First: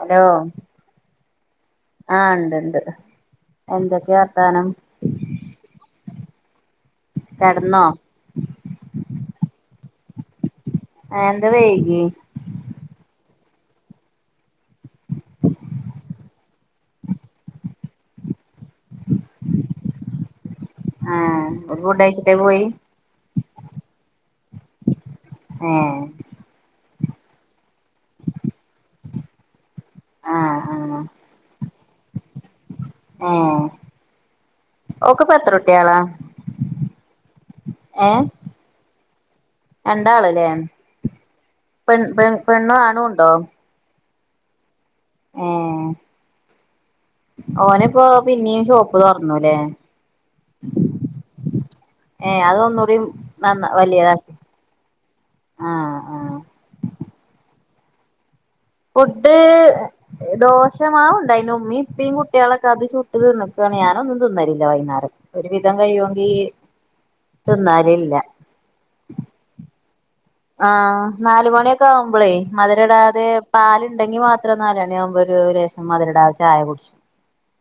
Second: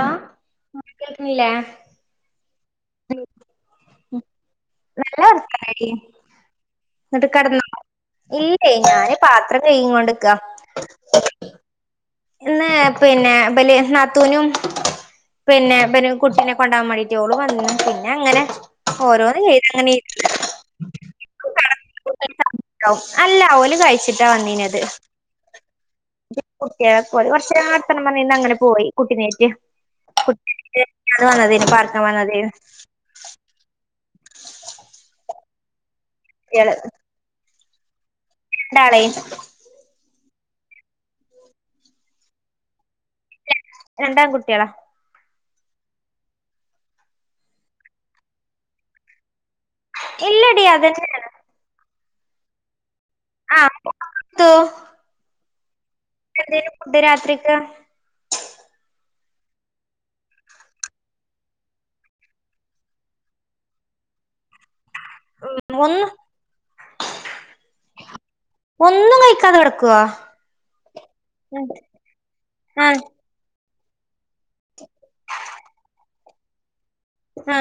Hello കേൾക്കുന്നില്ലേ ആ ഉണ്ട്ണ്ട് എന്തൊക്കെയാ വർഥാനം എന്നിട്ട കടന്നോ ഇല്ലേ ഞാന് പാത്രം കഴികികൊണ്ട്ക്കാ ആ എന്താ വൈകി ഇന്ന് പിന്നെ ബല് നാത്തൂനും പിന്നെ ബ്നും കുട്ടിനെ കൊണ്ടാകൻ മാണ്ടീട്ട് വന്നു പിന്നെ അങ്ങനെ ഓരോന്ന് ചെയ്ത് അങ്ങനെ ആഹ് ഇരുന്ന് ഓള് ഫുഡ് കഴിച്ചിട്ടേ പോയി അല്ല ഓലും കഴിച്ചിട്ടാ വന്നീനത് ഏ ഓല് കുറച്ചേ നടത്തണം പറഞ്ഞന്ന് അങ്ങനെ പോയി കുട്ടിനേറ്റ് കുട്ടി ആഹ് ആഹ് വന്നതെ പറർക്കാൻ വന്നതോയ്നു ഒക്കെ ഇപ്പം എത്ര കുട്ടിളാ കുട്ടിആള് ഏ ഒരാളയ് രണ്ടാള്ല്ലേ പെൺ പെ പെണ്ണും ആണുംഉണ്ടോ രണ്ട് ആൺകുട്ടിളാ ഏ ഓനി ഇപ്പോ പിന്നേും ഷോപ്പ് തുറന്നുല്ലേ ഇല്ലടിയ അതന്നെ ആണ് ഏ അതൊന്നുടി നന്ന വലിയതാ ത്തു ആ എന്തേലും ഫുഡ് രാത്രിക്ക് ഫുഡ് ദോഷമാവ ഉണ്ടായിന് ഉമ്മയും ഇ പ്പിം കുട്ടികളൊക്കെ അത് ചുട്ട് തിന്നക്കുകയാണ് ഞാന് ഒന്നും തിന്നലില്ല വൈകുന്നേരം ഒരു വിധം ഒന്ന് കഴിയുമെങ്കിൽ ഒന്നും കഴിക്കാതെ കിടക്കോ ആ നാല് മണിയൊക്കെ ആവുമ്പോളെ മധുര ആഹ് ഇടാതെ പാലുണ്ടെങ്കി മാത്ര എത്ര നാലണിയ ആവുമ്പോ ഒരു രേശം മധുര ഇടാതെ ചായ കുടിച്ചു ആ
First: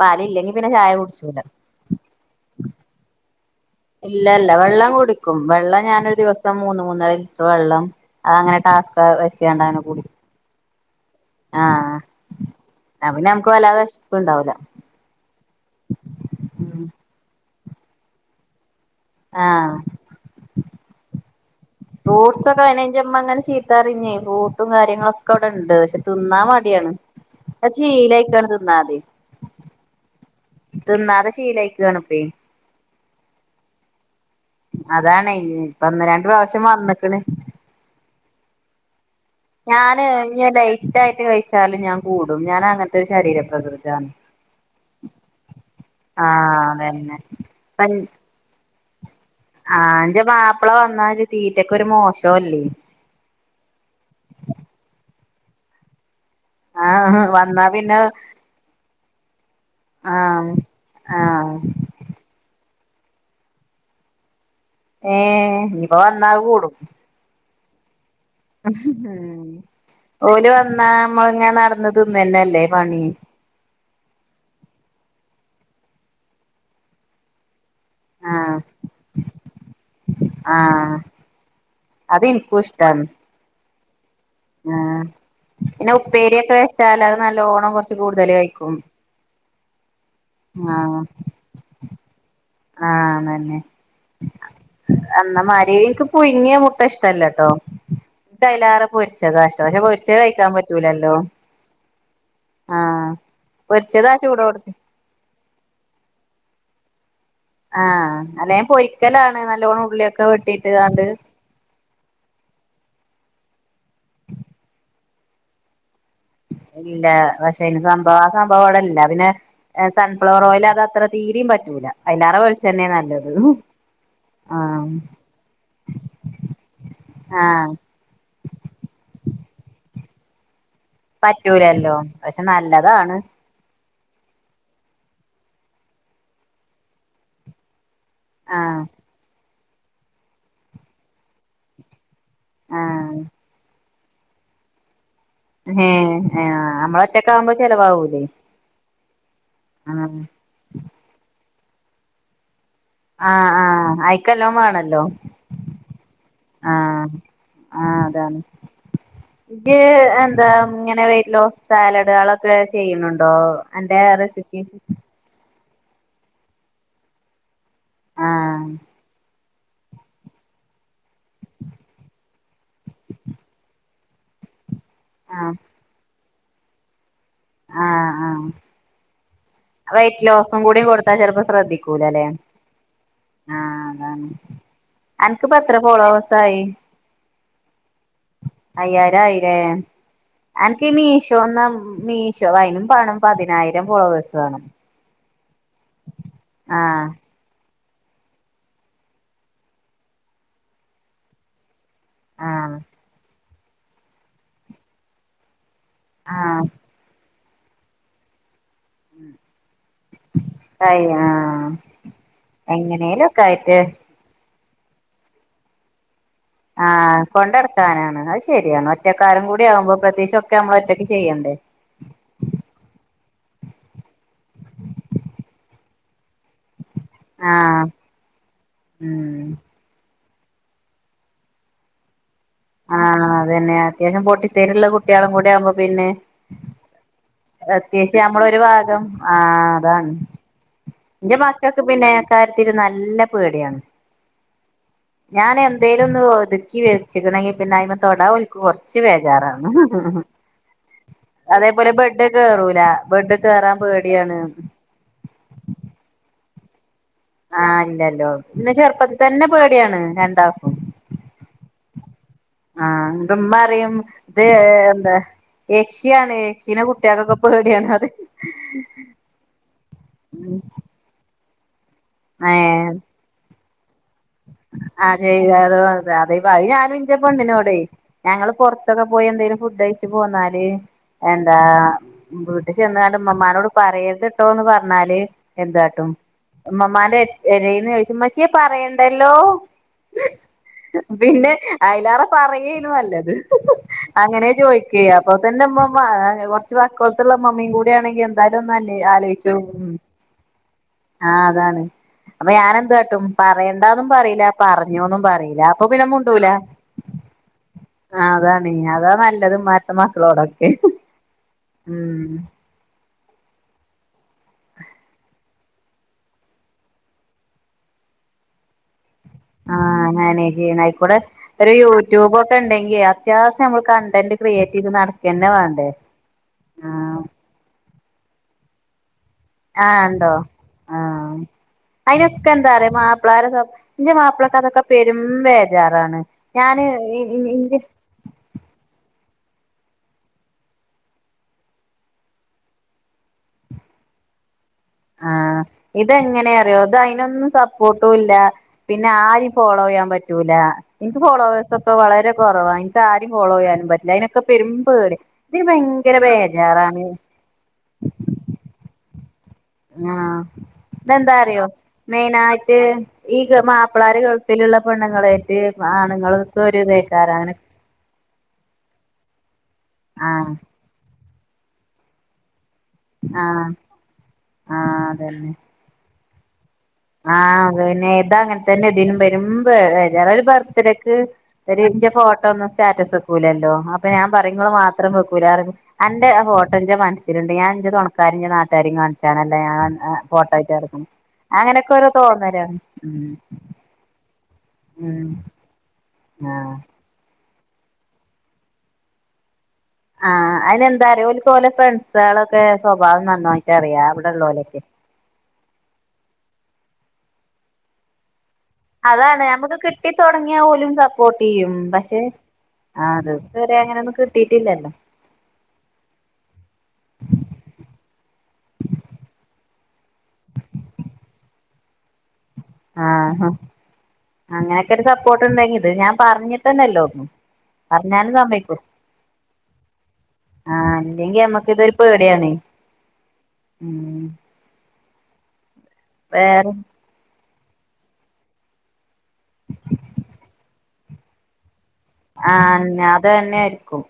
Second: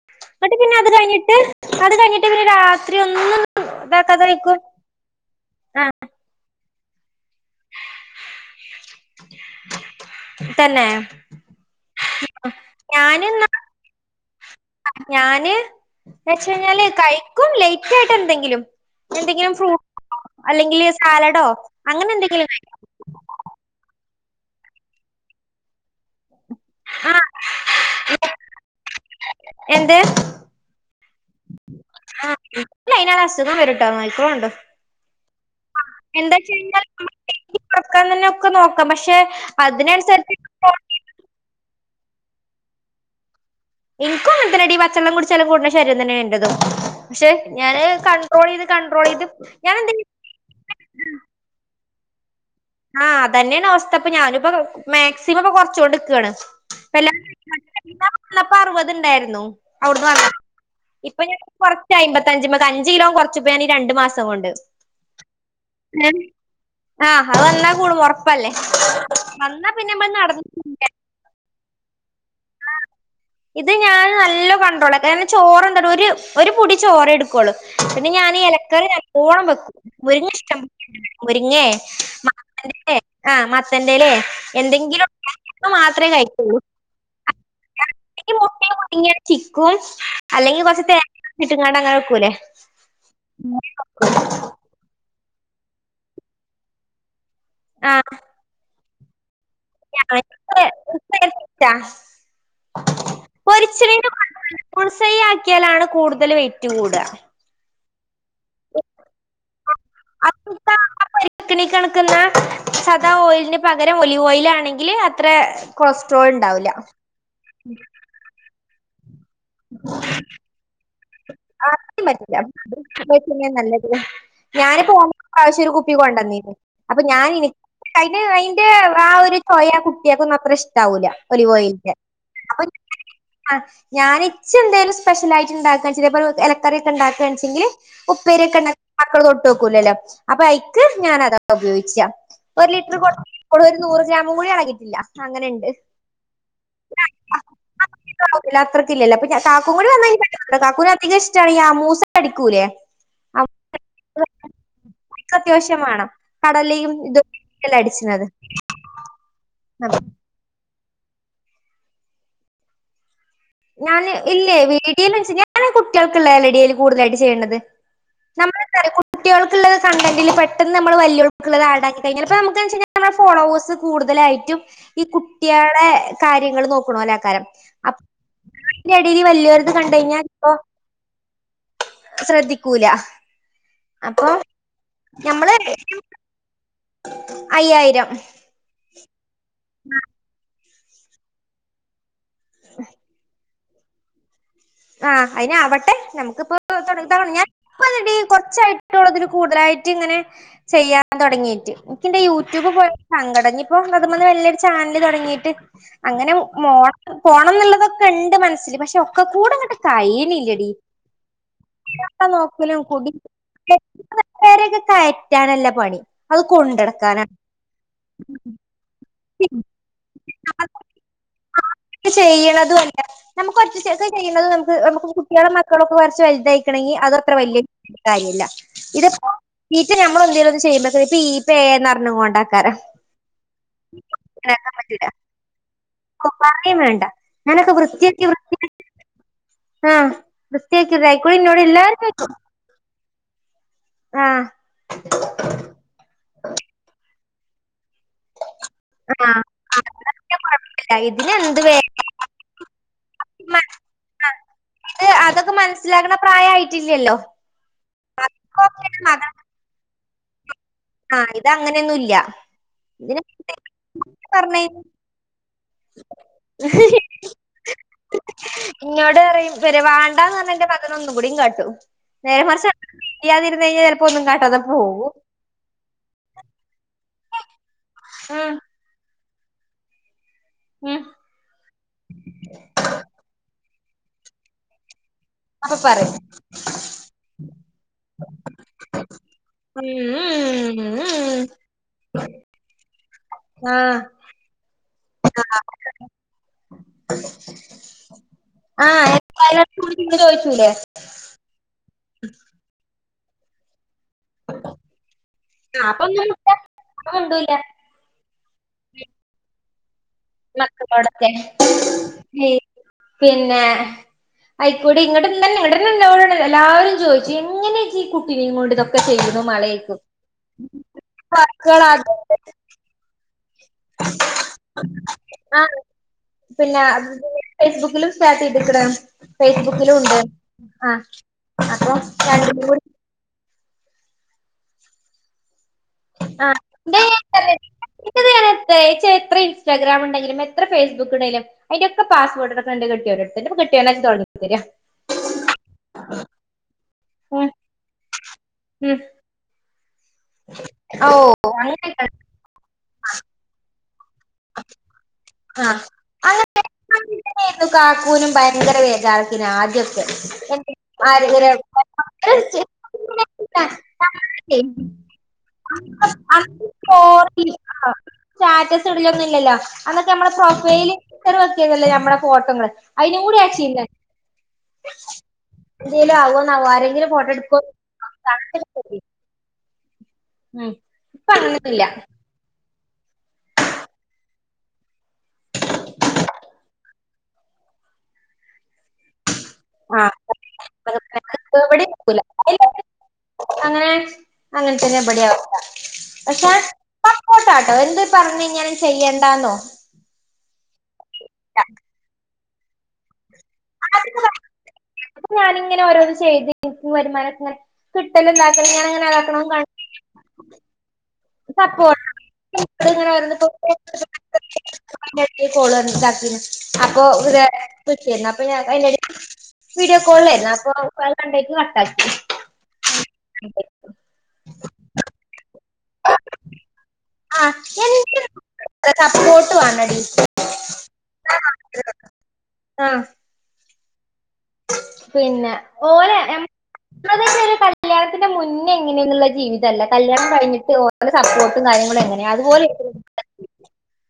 പാലില്ലെങ്കി എന്നിട്ട് പിന്നെ അത് ചായ കഴിഞ്ഞിട്ട് കുടിച്ചൂല അത് കഴിഞ്ഞിട്ട് പിനെ രാത്രി ഒന്നും ഇതാക്കാതെ ഇല്ല ഇല്ല കഴിക്കും വെള്ളം കുടിക്കും വെള്ളം ആഹ് ഞാനൊരു ദിവസം മൂന്ന് മൂന്നര ലിറ്റർ വെള്ളം അത അങ്ങനെ ടാസ്ക് വെച്ചണ്ടന കൂടിക്കും തന്നെ ആ ഇനാ പിന്നെ ഞാനിന്നാ നമുക്ക് വല്ലാതെ വെഷപ്പ് ഉണ്ടാവൂല ഞാന് എന്ന വെച്ച്കഴിഞ്ഞാല് ഉം കഴിക്കും ലേറ്റ് ആയിട്ട് എന്തെങ്കിലും എന്തെങ്കിലും ആഹ് ഫ്രൂട്ടോ അല്ലെങ്കില് സാല്ഡോ ഫ്രൂട്ട്സ് ഒക്കെ അയിന്റെമ്മ അങ്ങനെ ചീത്താ അറിഞ്ഞേ ഫ്രൂട്ടും കാര്യങ്ങളും ഒക്കെ ഇവിടെ ഉണ്ട് പക്ഷെ തിന്നാൻ ആഹ് വേ ശീലായിക്കാണ് തിന്നാതി എന്ത് തിന്നാതെ ശീലായി ആ അതിനട് അസുഖം വരട്ടോന്ന് അതാണ് ഇപ്പ ഒന്ന് [inaudible] രണ്ട് പ്രാവശ്യം എന്താച്ചഴിഞ്ഞാൽ [inaudible] വന്നക്കണ് തന്നെ ഒക്കെ നോക്കാം പക്ഷെ അ ഞാന് ഇ ലൈറ്റ് ആയിട്ട് കഴിച്ചാലും ഞാൻ കൂടും ഞാൻ അങ്ങനത്തെരു ശരീരം എനിക്കും അങ്ങനത്തെന്നടി ഈ പച്ചെള്ളം കുടിച്ചാലും കൂടണ ശരീരം തന്നെ ഇന്റെതും ആഹ് അതന്നെ പക്ഷെ ഞാന് അയ്ന് കണ്ടട്രോൾ ചെയ്ത് കണ്ട്രോൾ ചെയ്ത് ഞാൻ എന്ത ആന്റെ മാപ്പിള വന്നാ തീറ്റക്കെ ഒരു മോശം ആഹ് അത്തന്നെയാണ് അവസ്ഥ അപ്പൊ ഞാനിപ്പ മാക്സിമം ഇപ്പൊ കുറച്ചുകൊണ്ട്ക്കാണ് ഇപ്പ ആഹ് എല്ലാരും വന്നാ പിന്നെ വല്ലപ്പോ അറുപത് ഇണ്ടായിരുന്നു അവിടുന്ന് പറ ആഹ് ഇപ്പൊ ഞാൻ ആഹ് കുറച്ച് അയ്മ്പത്തഞ്ച അഞ്ച കിലോം കുറച്ച പോ ഞാൻ രണ്ടു മാസം കൊണ്ട് ഏ ഇപ്പ വന്നാ കൂടും ആഹ് അത് വന്നാ കൂട ഉറപ്പല്ലേ ഉം വന്നാ പിന്നെമ്മ ഓല് നടന്ന വന്നാ നമ്മളിങ്ങനെ നടന്ന് തിന്നന്നല്ലേ ആ പണി ഇത് ഞാൻ നല്ല കൺട്രോളാം കാരണം ചോറ് എന്താ ഒരു ഒരു പൊടി ചോറ് എടുക്കുള്ളൂ പിന്നെ ഞാൻഈ ആഹ് ഇലക്കറി എല്ലപ്പോണം വെക്കും മുരിങ്ങ ഇഷ്ടം ആഹ് മുരിങ്ങേ ആ മത്തന്റലേ ആ പിന്നെ ഉപ്പേരിയൊക്കെ കഴിക്കുള്ളൂ വെച്ചാൽ അത് നല്ലോണം കുറച്ച് കൂടുതല് ഈ മുട്ട കഴിക്കും മുരിങ്ങ ചിക്കും അല്ലെങ്കിൽ കൊറച്ച ആഹ് തേങ്ങ ചെരണ്ടിട്ടാണ്ട് അങ്ങനെക്കൂലേ ആഹ് ഉം അന്നമാതിരി എനിക്ക് പുഴുങ്ങിയ മുട്ട ഇഷ്ടല്ലട്ടോ ആഹ് കൈലാറെ പൊരിച്ചതാഷ്ട പ പക്ഷെ പൊരിച്ച കഴിക്കാൻ പറ്റൂലല്ലോ ആഹ് പൊരിച്ച പൊരിച്ചതാ ചൂടോട്ക്കെ [inaudible] ആക്കിയാലാണ് കൂടുതൽ ചൂട ആഹ അല്ല ഞൻ പൊരിക്കലാണ് നല്ലോണ്ണം ഉള്ളിയൊക്കെ വെട്ടിട്ട് ആണ്ട് ന്നാ സാദാ ഓയൽന് പകരം ഒലിവ് ഓയലാ ആണെങ്കിൽ അത്ര ഉണ്ടാവില്ല ഇല്ല പക്ഷെ അന് സംഭവം ആ സംഭവം അവിടെ ഇല്ല പിന്നെ സൺഫ്ലവർ ഓയിൽ അത് അത്ര തീരിം പറ്റൂല ആദ്യം പറ്റില്ല. അയ്ലേറെ വെളിച്ചണ്ണ നല്ലത് വെക്കുന്നയാ നല്ലത്. ആഹ് ഞാനിപ്പോ ഓ പ്രാവശ്യ ഒരു കുപ്പി കൊണ്ടന്നിരുന്നു അപ്പൊ ഞാൻ ഇനി ആഹ് അതിന് അതിന്റെ ആ ഒരു ചോയാ ആ കുട്ട്യേക്കൊന്നും അത്ര ഇഷ്ടം ല പറ്റൂലല്ലോ ഒലിവോയൽന്റെ [inaudible] പക്ഷെ നല്ലതാണ് ഞാൻ ഇച്ച് എന്തേലും സ്പെഷ്യലായിട്ട് ഉണ്ടാകാ ചെയത ഇലക്കറിയൊക്കെണ്ടാകണെച്ചെങ്കിൽ ഉപ്പേരി ഒക്കെണ്ട ആഹ് മക്കള തൊട്ട് ഓക്കൂലല്ലോ അപ്പൊ അയ്ക്ക് ഞാാന അതാ ഉപയോഗിച്ച ഒരു ലിറ്റർ ആഹ് കൂടെ ഒരു നൂറ് ഗ്രാമും കൂടി എളകിയിട്ടില്ല അങ്ങനെണ്ട് ഏഹ് ആഹ് നമ്മളൊറ്റക്കാവുമ്പോ ചെലവാവൂലേ [inaudible] ഇല്ലല്ല ആ അപ്പ കാക്കും കൂടി ആഹ് വന്ന [inaudible] കാക്കൂന അധികം ഇഷ്ട മൂസ അടിക്കൂലേ ആഹ ആഹ് അമൂസ ആയിക്കല്ലോ വേണല്ലോ അത്യാവശ്യം വേണം കടലയും ആഹ ഇതൊക്കെല്ല ആ അടിച്ചത് അതാണ് ഇ എന്താ ഇങ്ങനെ വെയി ലോ സാലഡ്കളൊക്കെ ചെയ്യുന്നുണ്ട് ഞാൻ ഇല്ലേ വീട്ട [unintelligible] കുട്ടികൾക്കുള്ളല്ലടിയൽ കൂടുതലായിട്ട് ചെയ്യേണ്ടത് നമ്മള ആഹ് കുട്ടികൾ ള്ള കണ്ടന്റ പെട്ടന്ന് നമ്മ [unintelligible] ക്കുള്ളത് ആ ടാക്കി കഴിഞ്ഞാൽ പ്പം നമു ക്കെന്തെച്ചെയ്ഞ്ഞാൽ നമ്മള ഫോളോേഴ്സ് കൂടുതലായിട്ടും ഈ ആഹ് കുട്ട്യേളെ കാര്യങ്ങൾ നോക്കണോലെയ്ക്കാരം അ അതിന്റെടിയിൽ വലിയൊരു വെറ്റ് ലോസും കൂടും കൊടുത്താ ചെിലപ്പോ ശ്രദ്ധിക്കൂല അല്ലെ ശ്രദ്ധിക്കൂല ആഹ അതാണ് അപ്പൊ അനക്ക് ഞമ്മള് പെത്ര ഫോളോവേസായി അയ്യായിരം കയ്യാനായിലേ അൻക്ക് മീശോ മീശോ അയിനും പണം തിനായിരം ഫോളോവേയ്സ് വേണം ആഹ് അയിന് ആവട്ടെ നമുക്കിപ്പോ ആഹ് തുടങ്ങ തണ ഞാൻ ഇപ്പല്ലടി കുറച്ചായിട്ടുള്ളു അതില് കൂടുതലായിട്ട് ഇങ്ങനെ ചെയ്യാൻ തുടങ്ങീട്ട് എനിക്കെന്റെ യൂ ട്യൂബ് ആഹ് പോയപ്പോ സങ്കടം ഇനീപ്പോ [unintelligible] വന്ന് വല്യോരു ചാനല് തുടങ്ങിയിട്ട് അങ്ങനെ ആഹ് മൊ പോണം എന്നുള്ളതൊക്കെ ഉണ്ട് മനസ്സിൽ പക്ഷെ ഒക്കെ കൂടെ അങ്ങനെ കഴിയണില്ലടി കയി ആഹ് [unintelligible] [unintelligible] എങ്ങനേലൊക്കെ ആയിട്ട് കയറ്റാനല്ല പണി അത് ആഹ് കൊണ്ടടക്കാനാണ് കൊണ്ടടക്കാനാണ് അത് ശെരിയാണ് ഒറ്റക്കാരും കൂടി ആവുമ്പോ പ്രത്യേകിച്ചു ഒക്കെ നമ്മൾ ഒറ്റ ആ ചെയ്യണതും അല്ല നമുക്ക് ഒറ്റ ചെ ചെയ്യണത് നമുക്ക് നമുക്ക് കുട്ടികളെ ട്ടികളൊക്കെ കൊറച്ചു വൽതായിക്കണെങ്കി അതും അത്ര വല്യ ആഹ് കാര്യല്ല ഇതിപ്പോ ഉം [unintelligible] ട്ടികള് അത് ചെയ്യുമ്പത്തേക്ക് [unintelligible] എന്നു പറഞ്ഞു പോകണ്ട ആഹ് അതന്നെ അത്യാവശ്യം പൊട്ടി ഇണ്ടാക്കാൻ തരം ഉള്ള പറ്റൂല കുട്ടികളും കൂടെ ആവുമ്പോ പറയും വേണ്ട ഞാനൊക്കെ പ്രത്യേകിച്ച് വൃത്തിയക്ക നമ്മളൊരു വൃത്തിയാക്കി ഭാഗം ആഹ് അതാണ് വൃത്തി എന്റെ മക്കക്ക് പിന്നെ കാര്ത്തിരുന്നാലു നല്ല പേടിയാണ് ആഹ് ഞാൻ എന്തേലും ഒന്ന് ഒതുക്കി വെ ച്ചിക്കണങ്കി പിന്നെ അയിൻ മേൽ തൊടാൻ ഓൽക്ക് കുറച്ച് ആഹ് ബേജാറാണ് കുഴപ്പമില്ല ഇതിനെന്ത് വേ അതേപോലെ ബെഡ് കേറൂല ബെഡ് കേറാൻ പേടിയാണ് ഇത് അതൊക്കെ മനസ്സിലാക്കണ പ്രായമായിട്ടില്ലല്ലോ ആഹ് ഇല്ലല്ലോ ഇന്നെ ചെറുപ്പത്തിൽ തന്നെ പേടിയാണ് രണ്ടാ ആഹ് ഇത് അങ്ങനെയൊന്നും ഇല്ല ആ ഇതിന് ഉമ്മറിയും ഇത് പറഞ്ഞ എന്താ യെക്ഷി ആണ് യെക്ഷിനെ കുട്ടികക്കൊക്കെ പേടിയാണ് അത് ഇന്നോട് പറയും ഇവര് വേണ്ടാന്ന് പറഞ്ഞ എന്റെ [unintelligible] നേരെ മറിച്ചു ഏഹ് അടുത്തത് ഫിൽ ചെയ്യാതെ ഇരുന്നു കഴിഞ്ഞാൽ ചിലപ്പോന്നും കാട്ടാതെ പോകും അതെ [unintelligible] അത് ഞാനും എന്റെ പെണ്ണിനോടെ ഞങ്ങള് ഉം പുറത്തൊക്കെ പോയി എന്തേലും ഫുഡ് കഴിച്ച് പോന്നാല് ഉം എന്താ വീട്ടി ചെന്നാണ്ട് ഉമ്മമാനോട് പറയരുത്ട്ടോന്ന് പറഞ്ഞാല് അപ്പൊ എന്താട്ടും പറയും ഉമ്മമാന്റെ എരേന്ന് ചോദിച് ഉമ്മച്ചിയെ പറയണ്ടല്ലോ ഉം ഉം ഉം പിന്നെ അയലേറെ പറയേം അങ്ങനെ ചോദിക്കേം അപ്പൊ തന്നെ ഉമ്മമ്മ കൊറച്ച് വാക്കോളത്തുള്ള ഉമ്മമ്മയും കൂടെ ആണെങ്കി എന്തായാലും ഒന്ന് ആ അന്വേ ആലോചിച്ചു ആ ചോദിച്ചൂലേ ആ അതാണ് അപ്പൊ ഞാനെന്തു കാ ട്ടും പറയണ്ടാന്നും പറയും പറഞ്ഞൊന്നും പറയില അപ്പൊ ആ പിന്നെ ഒന്നും മുണ്ടൂല മിണ്ട അപ്പൊ മിണ്ടൂല ആ അതാണ് അതാ നല്ലത് ഇമ്മാതിരുത്ത മക്കളോടൊക്കെ മക്കളോടൊക്കെ ഉം ഈ പിന്നെ അയിക്കൂടി ഇങ്ങോട്ട് [unintelligible] എല്ലാവരും ചോദിച്ചു എങ്ങനെ ഈ കുട്ടിനെ ഇങ്ങട് ഇതൊക്കെ ചെയ്തു ആഹ് മാനേജ് ചെയ്യണ അയിക്കൂടെ ഒരു മക്കൾ അത് യൂട്യൂബ് ഒക്കെ ഉണ്ടെങ്കി അ അത്യാവശ്യം നമ്മൾ കണ്ടന്റ് ക്രിയേറ്റ് ചെയ്ത് നടക്കന്നെ ആ വേണ്ടേ പിന്നെ ആഹ് ഫേസ്ബുക്കിലും സ്റ്റാർട്ട് ചെയ്തിക്കണ് ആഹ് ഉണ്ടോ ആഹ് അപ്പൊ അയിനൊക്കെ രണ്ടിലും എന്താ കൂടി പറയാ മാപ്പിളാര സ ന്റെ മാപ്പിളക്ക് അതൊക്കെ പെരും [unintelligible] ആ ഞാന് ഇ ഇ [unintelligible] ഇന്റെ എത്ര ഇൻസ്റ്റഗ്രാം ഉണ്ടെിലും എത്ര ഫേസ്ബുക്ക് ഉണ്ടെിലും അതിന്റെക്ക പാസ്സ് വേർഡ് ടുക്കണ്ട് കെട്ടിയോന്റടുത്ത് [unintelligible] [unintelligible] ആഹ് ഇതെങ്ങനെയ അറിയോ അത് ഉം അതിനൊന്നും സപ്പോർട്ടും ഇല്ല ഉം പിന്നെ ആര് ഫോളോയ്യാ പറ്റൂല എനിക്ക് ഓഹ് ഫോളോവേഴ്സ് ഒക്കെ അങ്ങനെയൊക്കെ വളരെ കുറവാ എനിക്കാരും ഫോളോ ചെയ്യാനും പറ്റ് അതിനൊക്കെ [unintelligible] ആ അങ്ങനെ ബേജാറാണ് [unintelligible] കാക്കൂനും ഭയങ്കര വേജാറ [unintelligible] ആദ്യൊക്കെ അതെന്താ അറിയോ മെയിൻ ആയിട്ട് ഈ ഗ മാപ്പിളാര് ഗൾഫിലുള്ള പെണ്ണങ്ങളായിട്ട് [unintelligible] സ്റ്റാറ്റസ് ഇടലൊ ഒന്നുമല്ലല്ലോ അന്നൊക്കെ നമ്മുടെ ആഹ് പ്രൊഫൈൽറി വെക്കിയതല്ലോ നമ്മുടെ ഫോൾ അതിന് കൂടെ ആഹ് അച്ചല്ല ആഹ് ഇന്തല ആവ ആഹ പിന്നെ താ അങ്ങനെ തന്നെ ഇതിനും വരും വരാറ ഒരു ഉം ബർത്ത്ഡേ ഒക്ക് ഇപ്പ ഒരു അങ്ങനൊന്നുല്ല ഇന്റെ ഫോട്ടോ ഒന്ന സ്റ്റാറ്റസ് വെക്കൂലല്ലോ അപ്പൊ ഞാൻ പറയും മോൾ മാത്രം വെക്കൂല എന്റെറെ ഹോട്ടന്റെ ണ്ട് ഞൻ അഞ്ച് തുണക്കാ നാട്ടാരും കാണിച്ചാനല്ല ആഹ് ഫോട്ടോ ആട്ട്ക്കുന്നു അങ്ങനെ ഇവിടെ എ തോന്നരാണ് ഉ അങ്ങന തന്നെ ബടിയ ആവസ്ഥ ആഹ് പക്ഷ ട്ടാട്ടോ എന്ത് പറഞ്ഞഞ് ഇങ്ങനും ചെയ്യേണ്ടാന്നോ ആഹ് അതിനന്ന്ത ഒരുപോലെ ഫ്രണ്ട്സകൊക്കെ സ്വഭാവം ന നോയിട്ട് അറിയാം അവിടെ ഉള്ള പോലൊക്കെ അപ്പൊ ഞാനിങ്ങനെ ഓരോ ചെയ്തും വരുമാനംനെ കിട്ടല അതാണ് നമുക്ക് കിട്ടി തുടങ്ങിയാൽ പോലും സപ്പോർട്ട് ചെയ്യും സപ്പോർട്ട് പക്ഷെ ആ ഇങ്ങനെ അതവരെ അങ്ങനെയൊന്നും കിട്ടിട്ടില്ലല്ലോ കോളണ്ടാക്കിന്ന് അപ്പൊ ഇത കൃഷിരുന്നു അപ്പൊ ഞാ അറെടി വീഡിയോ കോളിലായിരുന്നു അപ്പൊ രണ്ടേക്ക് കട്ട ആാക്കി ആഹഹ അങ്ങനെയൊക്കെ ഒരു സപ്പോർട്ട്ണ്ടങ്കി അത് ഞാൻ പറഞ്ഞിട്ടന്നല്ലോ ഒന്നും ആ എനിക്ക് പറഞ്ഞും സമ്മക്കൂ സപ്പോർട്ട് വേണടി ആഹ അല്ലെങ്കിൽ നമ്മക്ക് ഇതൊരു പേടിയാണ് ആ ഉ പിന്നെ ഓലെ വേറെ ഒരു കല്യാണത്തിന്റെ മുന്നേ എങ്ങനെയന്നുള്ള ജീവിതമല്ല കല്യാണം കഴിഞ്ഞിട്ട് ഓരോ സപ്പോർട്ടും കാര്യങ്ങള ആന്ന അത് തന്നൊയിയിരിക്കും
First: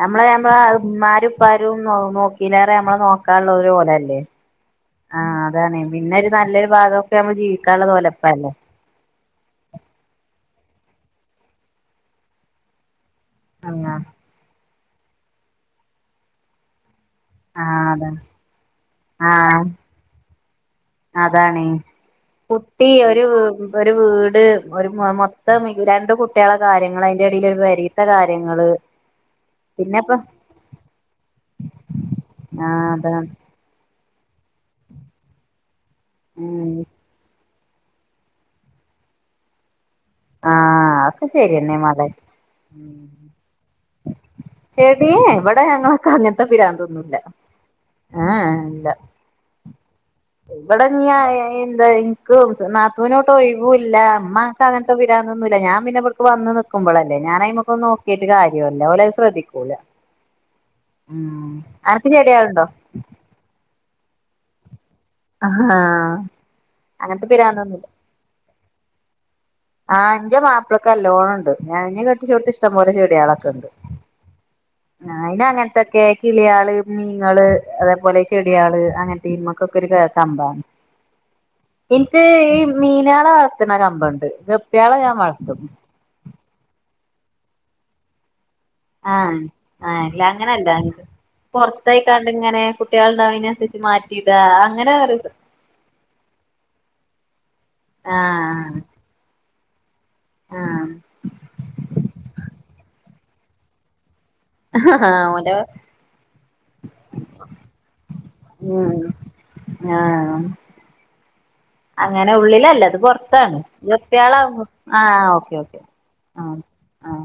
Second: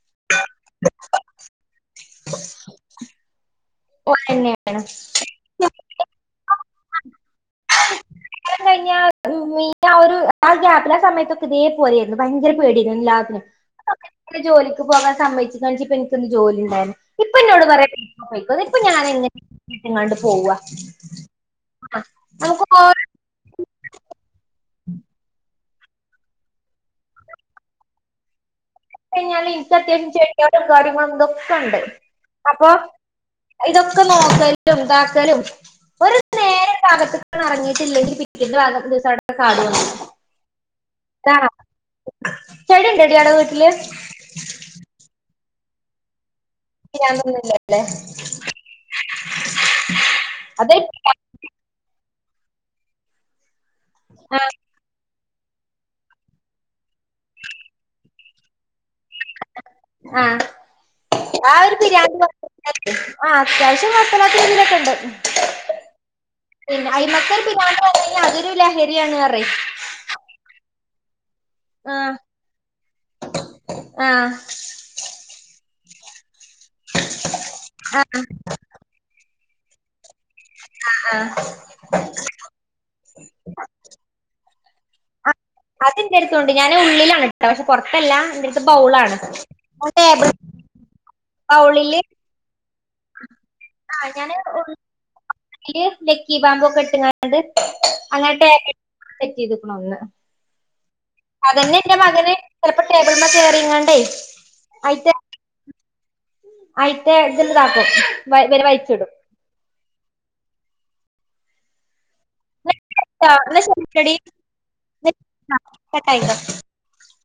നമ്മളെ നമ്മളമാരുപ്പാരും നോക്കില്ലറെ നമ്മളെ നോക്കാുള്ള പോലെല്ലേ ഓലെന്നെയാണ് ആഹ അതാണ് പിന്നെ ഒരു നല്ലൊരു ഭാഗംക്കെ നമ്മ ജീവിക്കാനുള്ളത് പോലെപ്പ അല്ലേ മീയിൻ ആ ഒരു ആ ഗ്യാപ്പിൽ ആ സമയത്തൊക്കെ ഇതേ പോലെയരുന്നു ഭയങ്കര പേടരുന്നു എല്ലാത്തിനും ആ ആഹ് സമയ ജോലി പോകാൻ സമ്മയച്ച്ണിച്ച ഇപ്പ എനിക്കൊ ജോലി ഉണ്ടായി ഇപ്പൊ ന്നോട് പറ ആഹ് അതാണ് അ ഇപ്പൊ ഞാനൻ എങ്ങനെ വീട്ടങ്ങാണ്ട് പോവ അതാാണ് കുട്ടി ഓരോ ഒരു ഒരു വീട് ഒരു മൊ രണ്ടണ്ട് കുട്ടികള കാര്യങ്ങള്ൾ അതിന്റെ ഇടൽ ഒരു വരീത്ത കാര്യങ്ങള് കഴിഞ്ഞാല് എനിക്കത്യം പിന്നെപ്പ ചെട്ടിയര കാര്യങ്ങള എന്തൊക്കെണ്ട് അപ്പൊ ആഹ് അതാണ് ഇതൊക്കെ നോക്കലും ഉണ്ടാക്കലും ഒരു നേര ഉം ഭാഗത്ത് ഇറങ്ങിയിട്ടില്ലെങ്കിൽ പിക്കിന്റെ ഭാം ദിവസ അവി കാടുന്നു ആഹ ഒക്കെ ശരിയെന്നെ മല ചെടി ഉണ്ടടി അവിടെ വീട്ടില് ശടി വടാ അങ്ങക്കണത്ത ഇ പിരാന്തൊന്നുമല്ല പിരാന്തൊന്നുമില്ലല്ലേ ആഹ ഇല്ല അത് ഇവിടെ നീ എന്താ എന നാത്തുവിനോട്ട് ഒഴവൂല്ല ആ അമ്മ്ക്കെ അങ്ങനത്തെ ഞാൻ പിന്നെ ഇടക്ക് വന്ന് നക്കുമ്പോളല്ല ഞാൻ അയ്മക്ക്‌ നോക്കിയിട്ട് കാര്യല്ലാ എന്നല്ല പോലെ ശ്രദ്ധിക്കൂല ആ ഉം ആ ഒരു അനക്ക് ബിരിയാണി ചെടികളുണ്ടോ ആ അത്യാവശ്യം കൊറപ്പലത്ത ഇിലൊക്കെ ഉണ്ട് ആഹ പിന്നെ അഐമക്കൽ പിിനാണ്ടണെങ്കിൽ അതൊരു ലഹരിയാണ് അറേ ഇപ്പോഴക്ക ലോൺണ്ട് ഞ കെട്ടിച്ച കൊടുത്ത് ഇഷ്ടംപലെ ചെടികളൊക്കെ ഉണ്ട് ആ അ അങ്ങനത്തൊക്കെ കിളിയള് മീങ്ങൾ അതേപോലെ ചെടിയാള് അങ്ങനത്തെയ്മക്കൊക്കെ ഒരു കമ്പ ആ ആ എനിക്ക് ഈ മീനാള പന കമ്പ ഉണ്ട്പ്പാളെ ഞാൻ വളം അത് ന്റേഡ്തുണ്ട് ഞാന് ഉള്ളിലാണ് ഇട്ട പക്ഷെ പുറത്തല്ല എ ആഹ ആഹല്ല അങ്ങനെയല്ല പൊറത്തായി ബൗളില് കണ്ട ഇങ്ങനെ കുട്ടികളണ്ടാവന മാറ്റിടാ അങ്ങനെ രു [unintelligible] ല് ലക്കി പാമ്പൊ ക്കെ ഇട്ട് കാണ്ട് കാട്ട് അങ്ങനെ [unintelligible] ആഹ് സെറ്റ് ചെയ്ത്ക്ക്ണത് ആ ഇത് മ്മ കേറി ങ്ങാണ്ടേ ആ ഓന്റെ ആയിത്തെ ഇത് ണ്ട് താക്കും വ വര് ഉം വൽച്ച്ടും ആഹ് അങ്ങനെ ഉള്ളിലല്ല ത് ശരിട്ടോ പൊറത്താണ് ന്നാ ശരിട്ടെടി ഗപ്പി യോളാമ്പം ആ ഓക്കെ ഓക്കെ കട്ടായിക്കോ ആ ആ